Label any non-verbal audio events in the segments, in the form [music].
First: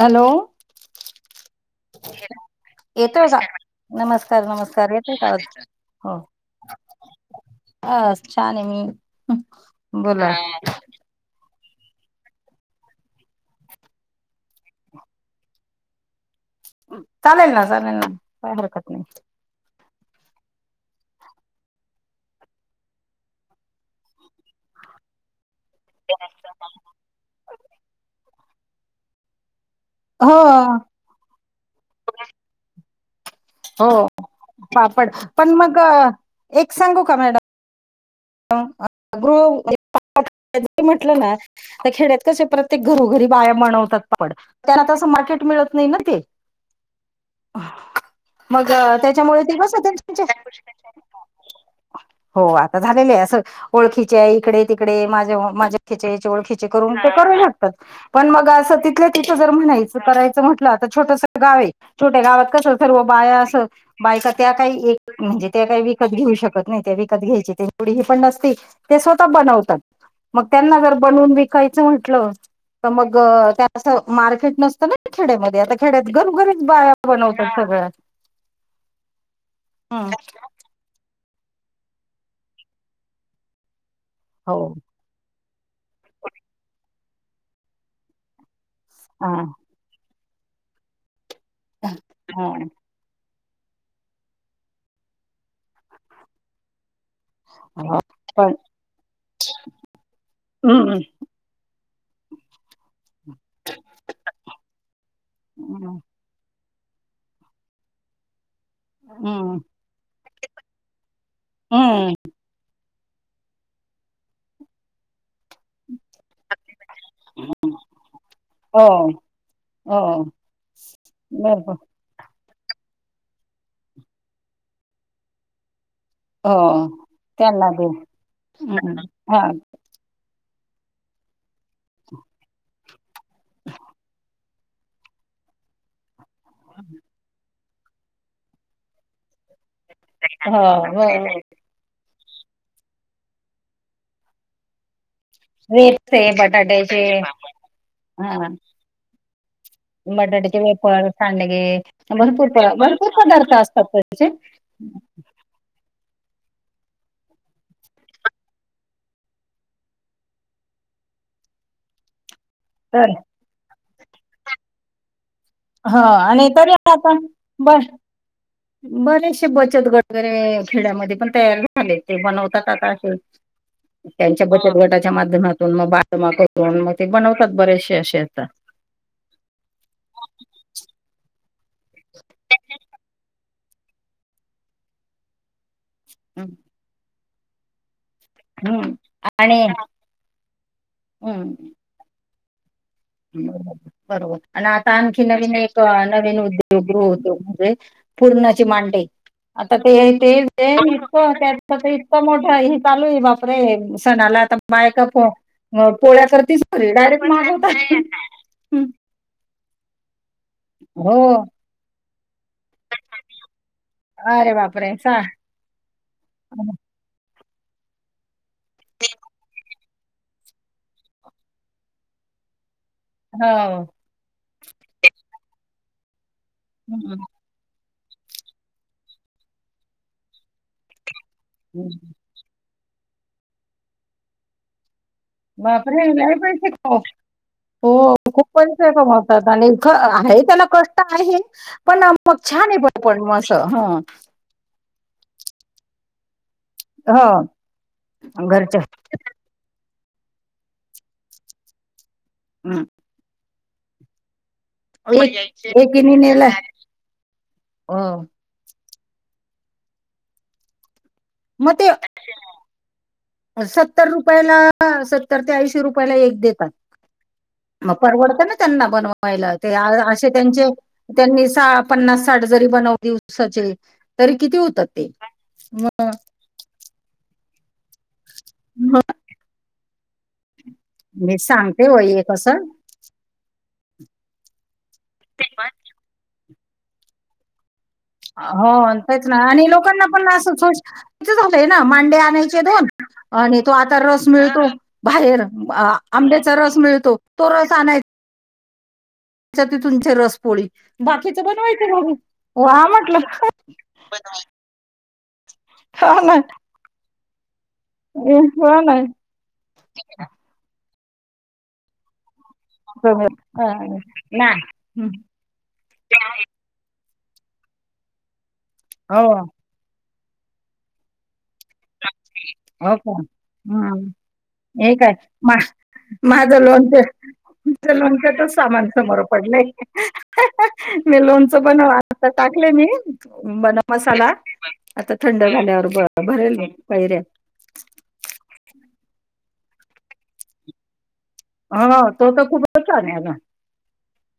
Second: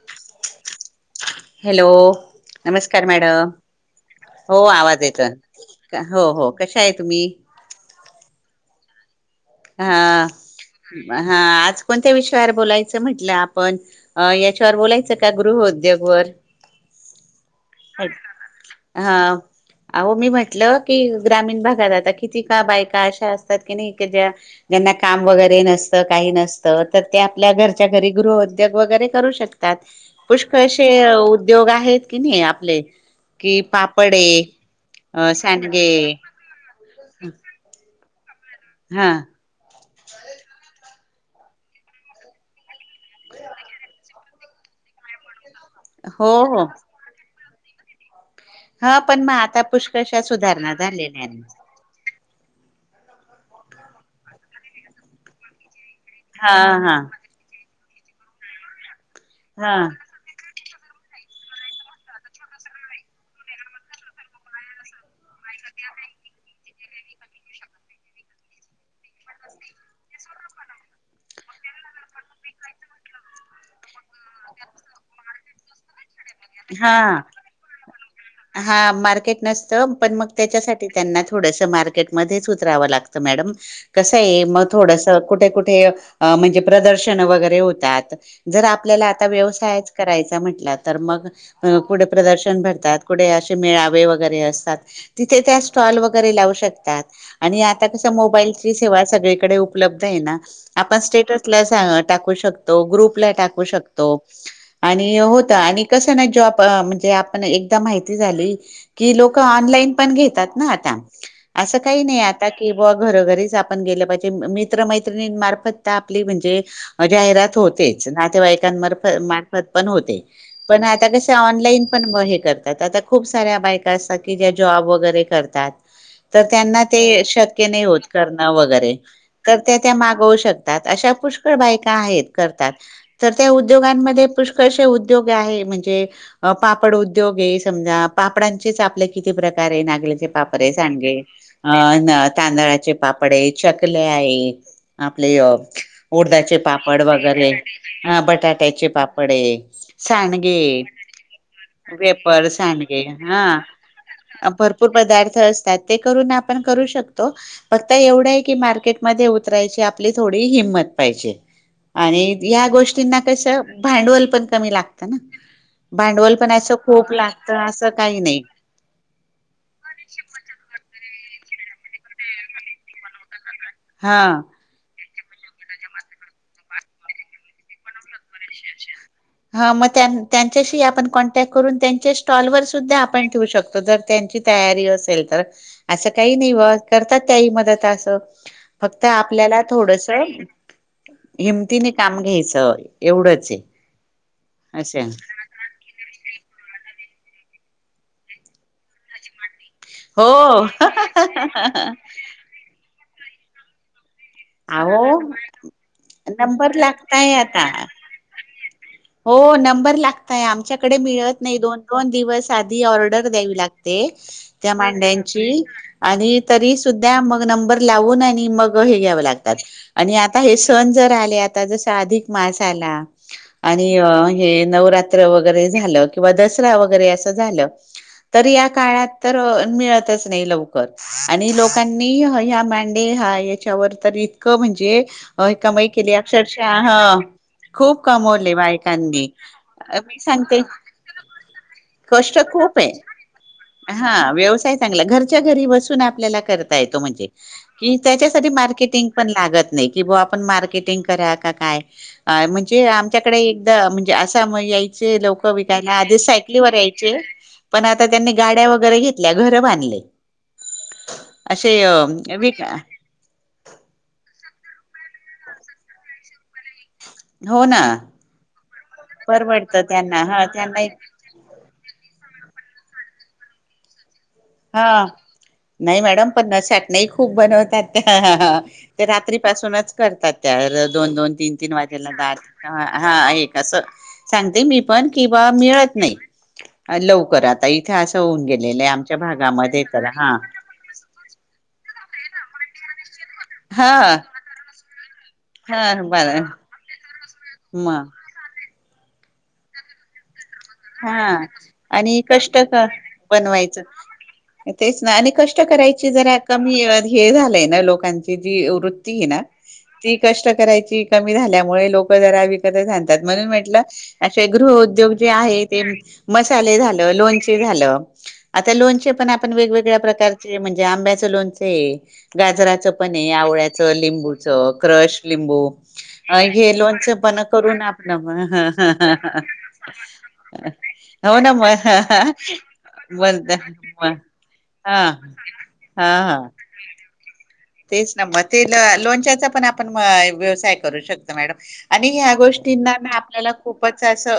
Hello... hello.... नमस्कार येतोय का मॅडम नमस्कार हो नमस्कार आवाज का आवाज येतोय हो हो कशा आहे तुम्ही?.... अ छान आहे मी.... हा बोला हा आ... आज कोणत्या विषयावर बोलायचं म्हंटलं आपण याच्यावर बोलायचं का गृहउद्योग वर... चालेल ना चालेल ना काय हरकत नाही.... हो मी म्हंटलं की ग्रामीण भागात आता किती का बायका अशा असतात की नाही ज्या.... काम वगैरे नसत काही नसतं तर ते आपल्या घरच्या घरी गृहोद्योग वगैरे करू शकतात... हो पुष्कळशे उद्योग आहेत की नाही आपले... कि हो पापडे पापड अ पण मग सांडगे एक सांगू का मॅडम? हा [unintelligible] खेड्यात कस प्रत्येक घरोघरी बाया बनवतात पापड तेला कस मॉकेट मिळत नाही? ना ते हो हो... मग हा पण मग त्याच्यामुळे ते आता कस... पुष्कळशा सुधारणा झालेल्या आहेत. हो आता झालेलं आहे असं ओळखीचे इकडे तिकडे माझ्या माझ्या... हा ओळखिचे करून हा ते करू शकतात पण मग असं तिथलं तिथं जर हा म्हणायच करायचं म्हटल... छोटस गाव आहे छोट्या गावात कस सर्व बाया अस बायका त्या काही एक म्हणजे ते.... काही विकत घेऊ शकत नाही त्या विकत घ्यायची ते एवढी हे पण नसती त्या स्वतः बनवतात..... मग त्यांना जर बनून विकायचं म्हटलं? तर मग त्यां मार्केट नसतं ना खेड्यामध्ये आता खेड्यात. घरोघरीच बाया हा बनवतात सगळ्या. हा मार्केट नसतं पण मग त्याच्यासाठी त्यांनाच थोडसं मार्केट मध्येच उतरावं लागत मॅडम कसंय आहे हो मग थोडसं कुठे कुठ ते म्हणजे प्रदर्शन वगैरे होतात जर आपल्याला आता हा व्यवसायच करायच? म्हणलात तर मग कुठे प्रदर्शन हा भरतात. मेळावे वगैरे असतात तिथे त्या स्टॉल वगैरे लावू शकतात. आणि आता कस पण मोबाईलची सेवा सगळी कडे उपलब्ध आहे ना आपण हम्म स्टेट- टाला टाकु शकतो ग्रुप ला टाकु शकतो. नाही जॉब म्हणजे आपण एकदा माहिती झाली? कि लोक हम्म ऑनलाईन पण घेतात आता अस काही हम्म. नाही आता की? व घरोघरीच आपण गेल्या पाहिजे मित्र मैत्रिणी मार्फत. आपली म्हणजे जाहिरात होतेच नातेवाई हो, मार्फत पण होते? हो. पण आता कस बरोबर. ऑनलाईन पण बन हे करतात आता खूप साऱ्या बायका असतात की ज्या जॉब वगैरे करतात... तर त्यांना ते हो. शक्य त्यांना नाही देऊ. होत करणं वगैरे हं. हां. तर त्या त्या मागवू शकतात... बा आता अशा खुश... उद्योग आहे म्हणजे पापड उद्योग समजा पापडांचे आपल्या किती प्रकार..... अरे नागल्याचे हो, पापरे हो, सांडगे हो. अ... तांदळाचे पापड आहे चकल्या आहेत... आपले ले वेप्स आहे, उडदाचे बटाट्याचे पापड वगैरे अ हां. बटाट्याचे पापड आहे.... बटाट्याचे सांडगे वेफर, सांडगे वेफस भरपूर स प सांडगे भरपूर पदार्थ हा असतात त्याचे. भरपूर पदार्थ असतात... ते करून आपण करू शकतो अ फक्त एवढं आहे की मार्केटमध्ये उतरायची आपली थोडी हिंमत... पाहिजे आणि या तर गोष्टींना कस भांडवल पण कमी लागत ना... ह हम् भांडवल आणि पण तर असं आता खूप आपण लागतं बर... असं काही नाही बरेचशे बचत गट वगैरे खेड्यामध्ये पण... तयारी झालेली बनवतात आ काय हा. त्यांच्या बचत गटाच्या... प्रसाराच्या माध्यमातून मग बातम्या करून मग ते बनवतात बरेचसे असे येतात. हा मग त्यान त्यांच्याशी आपण कॉन्टॅक्ट करून त्यांच्या स्टॉलवरर सुद्धा पण ठेवू शकतो जर त्यांची तयारी असेल तर अस काही नाही बाबा करतात पण काही मदत असं हं. फक्त आपल्याला आणि थोडस [inaudible] हं. हिमतीने काम घ्यायचं. [inaudible] एवढंच आहे. बरोबर आणि आता असं आणखी नवीन एक अ नवीन उद्योग ते होतो म्हणजे अ पूर्णाची मांडे. आता ते ते ते हो इतकं त्याच इतकं मोठं हे चालू आहे बापरे! सणाला आता अहो बायका पो-पोळ्या करतीस नंबर डायरेक्ट लागताय मागे आता होतीस. हो नंबर लागतय य आमच्याकडे हो मिळत नाही दोन-दोन दिवस. साधी ऑर्डर द्यावी लागते अरे त्या बापरे सा मांड्यांची आणि हो तरी सुधा मग नंबर लावून आणि मग हे घ्यावं लागत. आणि आता हे सण जर आले आता जसा अधिक मास त्याला आणि ह हे नवरात्र वगैरे झालं. किंवा दसरा हं, वगैरे हं. असं झालं अ तरी या काळात तर मिळतच नाही लवकर. आणि लोकांनी ह् हया मांडे हा याच्यावर तर इतकं म्हणजे अ कमाई बापरे केली लय पैसे अक्षरशा कमाव ह. हो खूप खूप कमवले पैसे बायकांनी कमावतात आणि ख मी आहे सांगते त्याला कष्ट आहे पण [inaudible] मग कष्ट छान आहे खूप पण पण मग असं आहे [inaudible] हं हा व्यवसाय चांगला घरच घरच्या घरी बसून आपल्याला करता येतो म्हणजे हो की त्यांचासाठी घरच्या मार्केटिंग पण लागत नाही. कि बुआ आपण मार्केटिंग करा की काय हं म्हणजे आमच्याकडे एकदा म्हणजे अस त्यामुळे यायचे लवकर एक विकायला एकीने आधी नेला सायकली वर यायचे पण हो आता त्यांनी गाड्या वगैरे घे तल्या घर बांधले [inaudible] असे मग ते हे बघ इथं हाय. सत्तर रुपयाला अ सत्तर ते ऐंशी रुपयाला एक दे हो. ना मग परवडत ना त्यांना बनवायला ते परवडतं अ त्यांना असे हा त्यांचे त्यांना त्यांनी सा पन्नास साठ जण मी बनवली दिवसाचे तरी किती होतात हा ते नाही मॅडम पन्नास, साठ नाही खूप बनवतात. ते रात्रीपासूनच करतात त्यावेळेला दोन-दोन, मी तीन-तीन सांगते वाजेला वय हे दाट कसं हा एक असं सांगते मी पण कि बा मिळत नाहीत. लवकर आता इथनं त्याच असं होऊन गेले लांब होच ना आणि लोकांना पण अस [unintelligible] रोजच झालंय ना मांडे आणायचे दोन आणि तो हा आता रस मिळतो बाहेर हा बर आंब्याचा रस मिळतो. तो रस आनाय मग चल तिथे तुझी रस पोळी हा बाकीचं बनवायचं भाऊ आणि कष्ट वा म्हटलं. बनवायच तेच ना आणि कष्ट करायची हो ना जरा कमी अ हेच झालंय. नाही लोकांची जी वृत्ती ये ना ती कष्ट करा यची कमी झाल्यामुळे लोक जरा [unintelligible] राहतायत. जमेल. म्हणून म्हटलं अं, अशे नाही गृह हं, उद्योग जे आहेत तेन मसाले झालं, लोणचे झालं आता लोणचे हो पण आपण वेगवेगळ्या प्रकार म्हणजे आंब्याचं लोणचये गाजराचं हो का पण ये, आवळ्याचं, हम्म लिंबूच हे काय क्रश, मा लिंबू अ माझं हे लोणचं लोनच पण त्यांना करून माझं आपन लोणच्याच सामान समोर पण पडलंय [inaudible] मी लोणच पन अता टाकले मी [unintelligible] मग मसाला हा आता थंड झाल्यावर हा हा भरेल म कैऱ्या तेच ना मग तेल लोणच्याचा पण आपण म व्यवसाय करू शकतो? मॅडम हो आणि तो ह्या तर खूपच गोष्टींना छान ना आहे अगं आपल्याला खूपच [unintelligible] असं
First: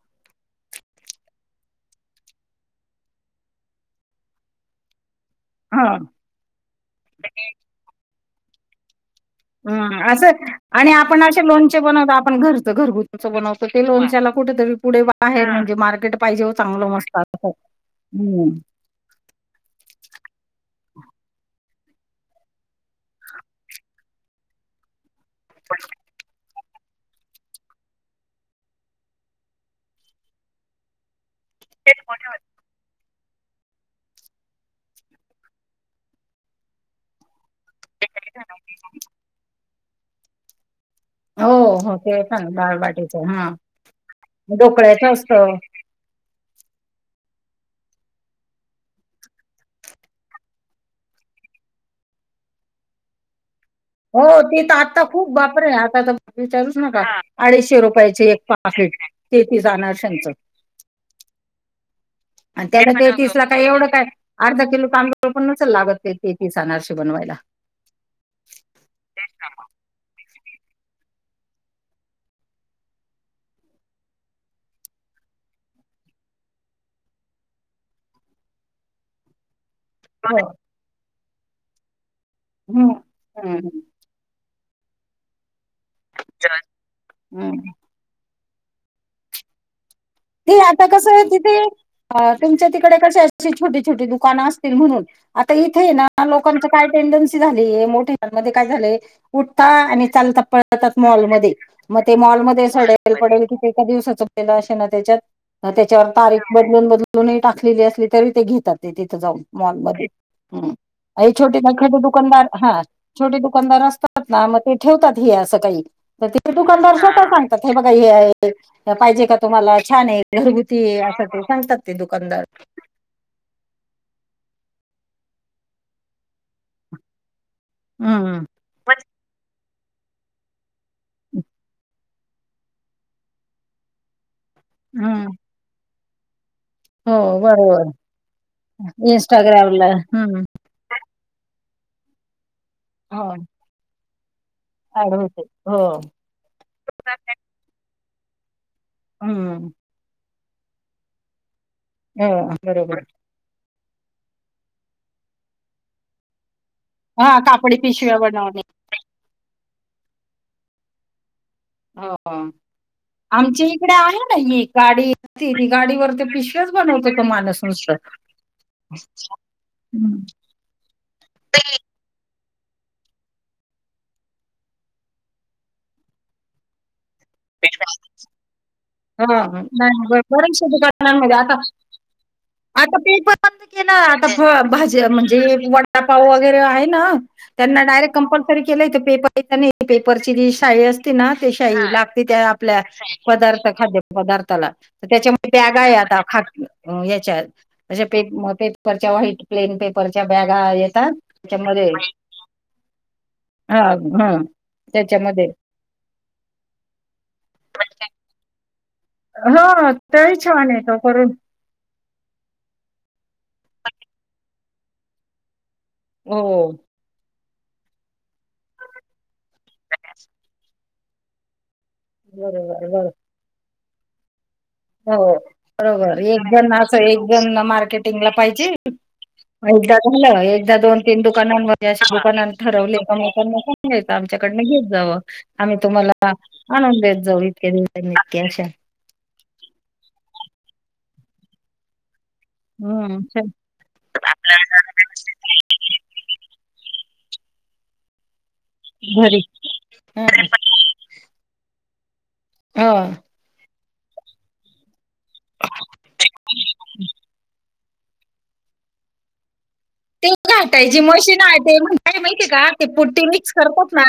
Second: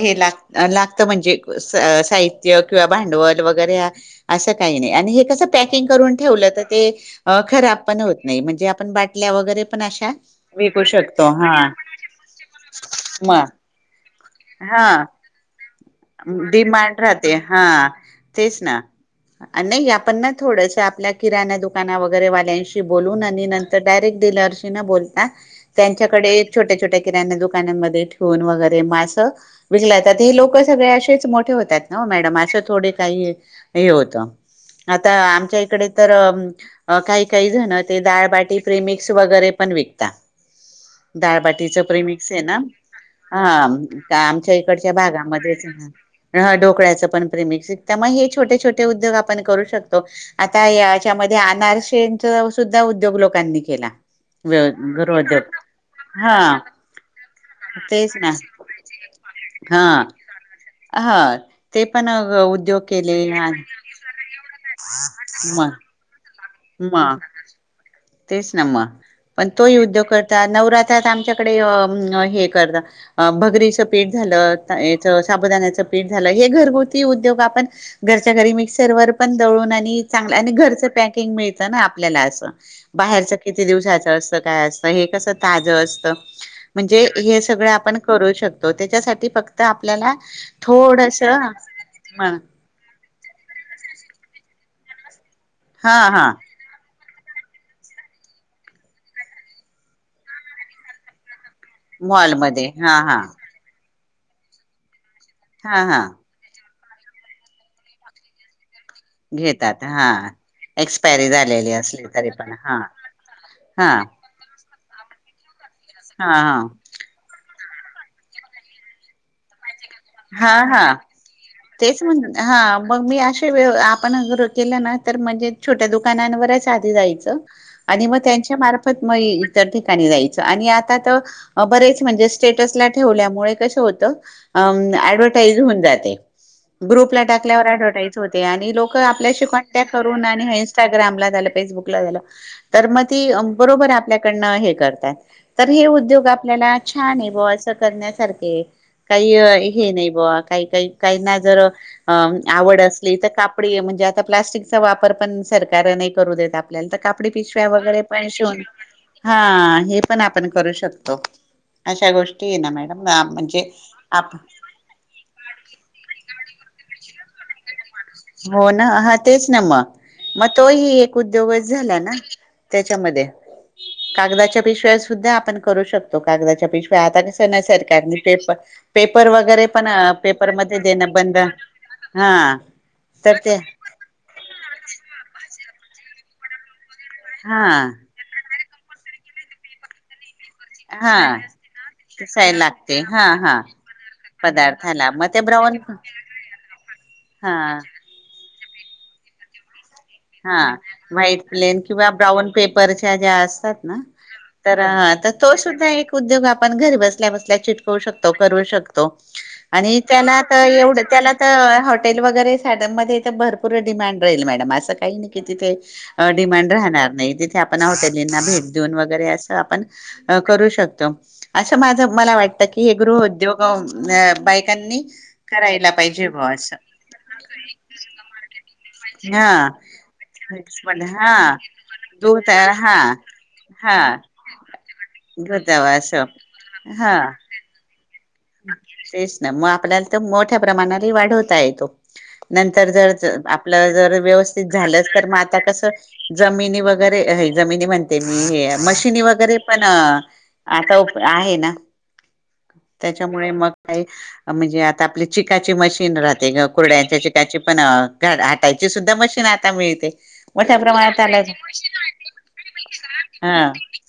हे लागत. लागत म्हणजे स-साहित्य किंवा भांडवल वगैरे हे असं असं, काही नाही. अगदी तसं पॅकिंग हा करून ठेवलं तर ते अ खराब पण होत नाही म्हणजे वगैरे पण हम्म अशा असं विकू आणि आपण शकतो असे हा लोणचे बनवत आपण घरचं घरगुतीच मग बनवत ते लोणच्याला. कुठे तरी हा पुढे बाहेेर म्हणजे मार्केट पाहिजे हो चांगलं डिमांड मस्त राहते हा हम्म तेच ना. नाही आपण ना थोडस आपल्या किराणा दुख. दु वगैरे वाल्यांशी बोलून आणि नंतर डायरेक्ट डिलरशी न बोलता त्यांच्याकडे, छोट्या छोट्या किराणा्या दुकानांमध्ये ठेवून वगरे मास विकला यतात हे लोक सगळे असेच मोठ. होतात ना मॅडम अशे थोडे काही आहे, हे होत आता आमच्या इकडे तर काही. काण तेडाळबाटी फेमिक्स वगैरे पण विकत. हो, डाळबाटीचं हो. परी ते मिक्स आहे सांग ना दालबाटीचं ह हां. आमच्या इकडच्या ढोकळ्याचं असतं. भागामध्ये डोकळ्याच पण छोटे छोटे उद्योग आपण करू शकतो आता या अनारशांचं. सुद्धा उद्योग लोकांनी. केला हो ती तर आता खूप गृहउद्योग बापर आहे आता तर हा विचारूच नका अडीचशे तेच रुपयाचे ना एक पास. तेहतीस हा अनारश्यांचं. हा ते पण उद्योग त्यान केले तिसला काय एवढं काय अर्धा किलो तांम पण नस म लागत ते तेहतीस अनारसे म बनवायला. तेच पण तो युद्ध कर. नवरात्रात आमच्याकडे हे करत भगरीचं पेठ झालं. साबुदाण्याचे पीठ झालं हे घरगुती उद्योग आपण घरच्या घरी मिक्सर पण दळून हो. रच पक मित आपल्याला अस हं. बाहेरच हं, किती हं. दिवसाच अस काय अस? हे कस ताज असत म्हणजे हे हं. सगळ आपण करू शकतो त्याच्यासाठी फक्त. आपल्याला ते आता कसं थोडस आहे तिथे तुमच्या तिकडे क. अशी छोटी छोटी दुकानं असतील म्हणून आता इथे हा ना हा लोकांचं काय? टेंडन्सी झाली मोठेमध्ये काय झालेय उठता आणि चालता पळतात मॉलमध्ये. मग ते मॉलमध्ये मॉलमध्येध्ये हा सडेल हा पडेल किती एका दिवसाचं पल असे ना त्याच्यात हा हा त्याच्यावर तारीख ब बदलून टाकलेली असली तरी ते घेतात ते तिथ जाऊन घेतात मॉलमध्ये हा ह एक्सपायरी छोटे ना झालेली छोटे असली तरी दुकानदार पण हा छोटे दुकानदार हा असतात ना मग ते ठेवतात हे असं काही तर हा ते तु हा का दर्शवत नाही. ते बघा हे आहे पाहिजे का तुम्हाला? छान आहे हा घरगुती हा आहे असं ते सांगतात ते तेच म्ह दुकानदार हा मग मी असे व आपण, तर म्हणजे छोट्या दुकानावरच आधी जायच आणि मग हम्म त्यांच्या मार्फत म इतर ठिकाणी जायच आणि आता तर बरेच. म्हणजे स्टेटसला ठेवल्यामुळेकस होत हम्म ॲडवटाईज होऊन जाते. हो ग्रुपला टाकल्यावर बरोबर ऍडव्हटायच होते आणि लोक आपल्याशी इंस्टाग्रामला कॉन्टॅक्ट करून हम्म आणि इं्स्टाग्रामला फेसबुकला तर मग हो ती बरोबर आपल्या हे ऍड करतात होते तर हो हे उद्योग आपल्याला छान आहे अस करण्यासारखे काहीय हम्म हे नाही बुवा?? काही काही काहींना जर अ.. हो आवड बरोबर असलीत? कापडी म्हणजे आता प्लास्टिकचा वापर पण सरकार नही करू देत. आपल्या ला. त्या नंतर कापडी पिशव्या वगैरे पण शिवून. हा.. हे पण आपण करू शकतो. अशा हो गोष्टी ना मॅडम आमच्या म्हणजे इकडे आहे आप ना ही गाडी ती गाडीवर त्या पिशव्याच बनवतो. तो माणूस नुसता. हो.. ना.. हा.. तेच.. ना. हम्म म तोही एक उद्योगच झाला ना? त्याच्यामध्ये.. कागदाच्या पिशव्या सुद्धा आपण करू शकतो. कागदाच्या पिशव्या आता कसं ना. सरकारनी पेप.. पेपर मध्ये हा वगैरे पण नाही ब- बऱ्याचशा पेपरमध्ये देणं दुकानांमध्ये बंद आता हा.. आता ते पण आम्ही केल. आता भाजी म्हणजे वडापाव वगैरे आहे. ना हा त्यांना डायरेक्ट कंपल्सरी केलय. ते पेपर.. पेपर ची लिस्ट शाई असतती हा ना? ते शाई ला त्या.. दिसाय आपल्या लागते हा हा पदार्थ खाद्य पदार्थाला. त मग त्याच्या ते मधे ब्राऊन बॅगाये आता अच्छा.. हा अश्या पेप.. पेपरच्या व्हाइट प्लेन पेप हा व्हाईट प्लेन किंवा ब्राऊन पेपरच्या.. ज्या असतात हा ना? हा तर.. त त्याच्यामध्ये तो सुद्धा एक उद्योग. आपण घरी बसल्या बसल्या चिटकवू शकतो. करू शकतो? हो आणि त्याला तोही आता छान आहे तो एवढ करून त्यालात हॉटेल वगैरे साड मध्ये भरपूर डिमांड राहील मॅडम. अस काही नही की.. तिथे हो डिमांड राहणार नाही. तिथे आपण हॉटे भेट देऊन वगैरे.. आपण करू शकतो. माझ मला वाट बरोबर की.. हे बरोबर गृहउद्योग बा हो.. बरोबर. एक जण असं.. एक जण मार्केटिंगला पाहिजे. हा.. झाल. एकदा दोन तीन हा दुकानांमधे असे दूध दुकान हा ठरवले का त्यांना हा सांगायच आमच्याकडन घ्या. येत जाव. आम्ही घतावा असं तुम्हाला आणून हा देत जाऊ इतक्या दिवसांनी. इतक्या अशा. तेच ना.. म आपल्याला त मोठ्या प्रमाणाने वाढवता येतो. नंतर जर हं, आपलं जर व्यवस्थित झालं तर, म आता कस जमिनीवर वगैरे जमिनी म्हणते मी मशीनी घरी वगैरे.. पण हं, आता प.. आहे ना? हं. त्याच्यामुळे मग काही.. म्हणजे आता आपली चिकाची मशीन राहते कुर्ड्यां त्याची पण हटायची सुद्धा मशीन आहे. ते घाटायची मशीन आहे. ते म्हण काय माहितीय का? ते कुट्टी मिक्स हा करतात ना?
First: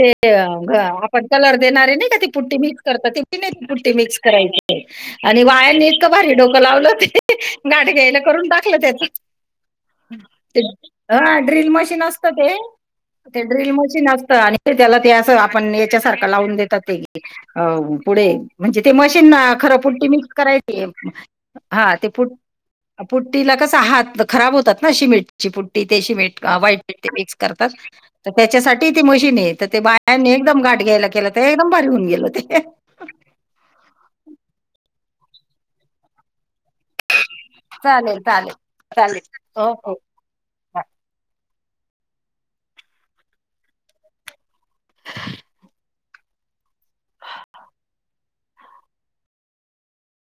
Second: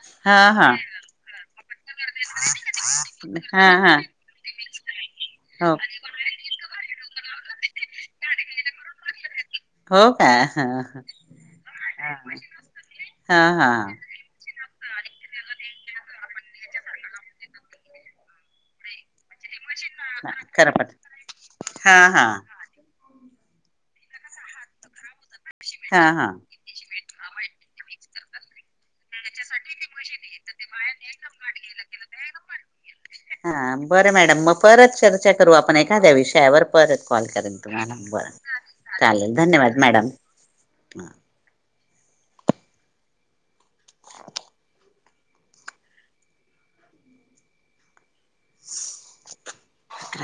ते हा हा घर.. आपण कलर देणारे नाही का? ती पुट्टी मिक्स करता हा पुट्टी हा मिक्स करायचे. आणि हो बायांनी इतकं भारी डोकं लावलं. ते गाठ घ्यायला करून टाकलं. त्याच हो का हा हा ड्रिल मशीन असत ते? हा ते ड्रिल हा मशीन असतं. आणि त्याला ते अस आपण एक सारक लाऊन देतात ते पुढे. म्हणजे ते मशीन त्यांना खर पुट्टी मिक्स करायल ते करपट हा.. ते. पुट्टीला कसं हात खराब होतात ना? सिमेंटची पुट्टी ते हा हा सिमेंट व्हाइट ते मिक्स करतात. त त्याच्यासाठी ती मशीनये तर.. ते बायांनी एकदम गाठ घ्यायला केलं त.. एकदम भारी होऊन गेल ते. हा.. बरं मॅडम. मग परत चर्चा करू आपण एखाद्या विषयावर परत कॉल करेल तुम्हाला. चालेल बरं.. चालेल चालेल धन्यवाद मॅडम. ओके [inaudible] [inaudible] [inaudible]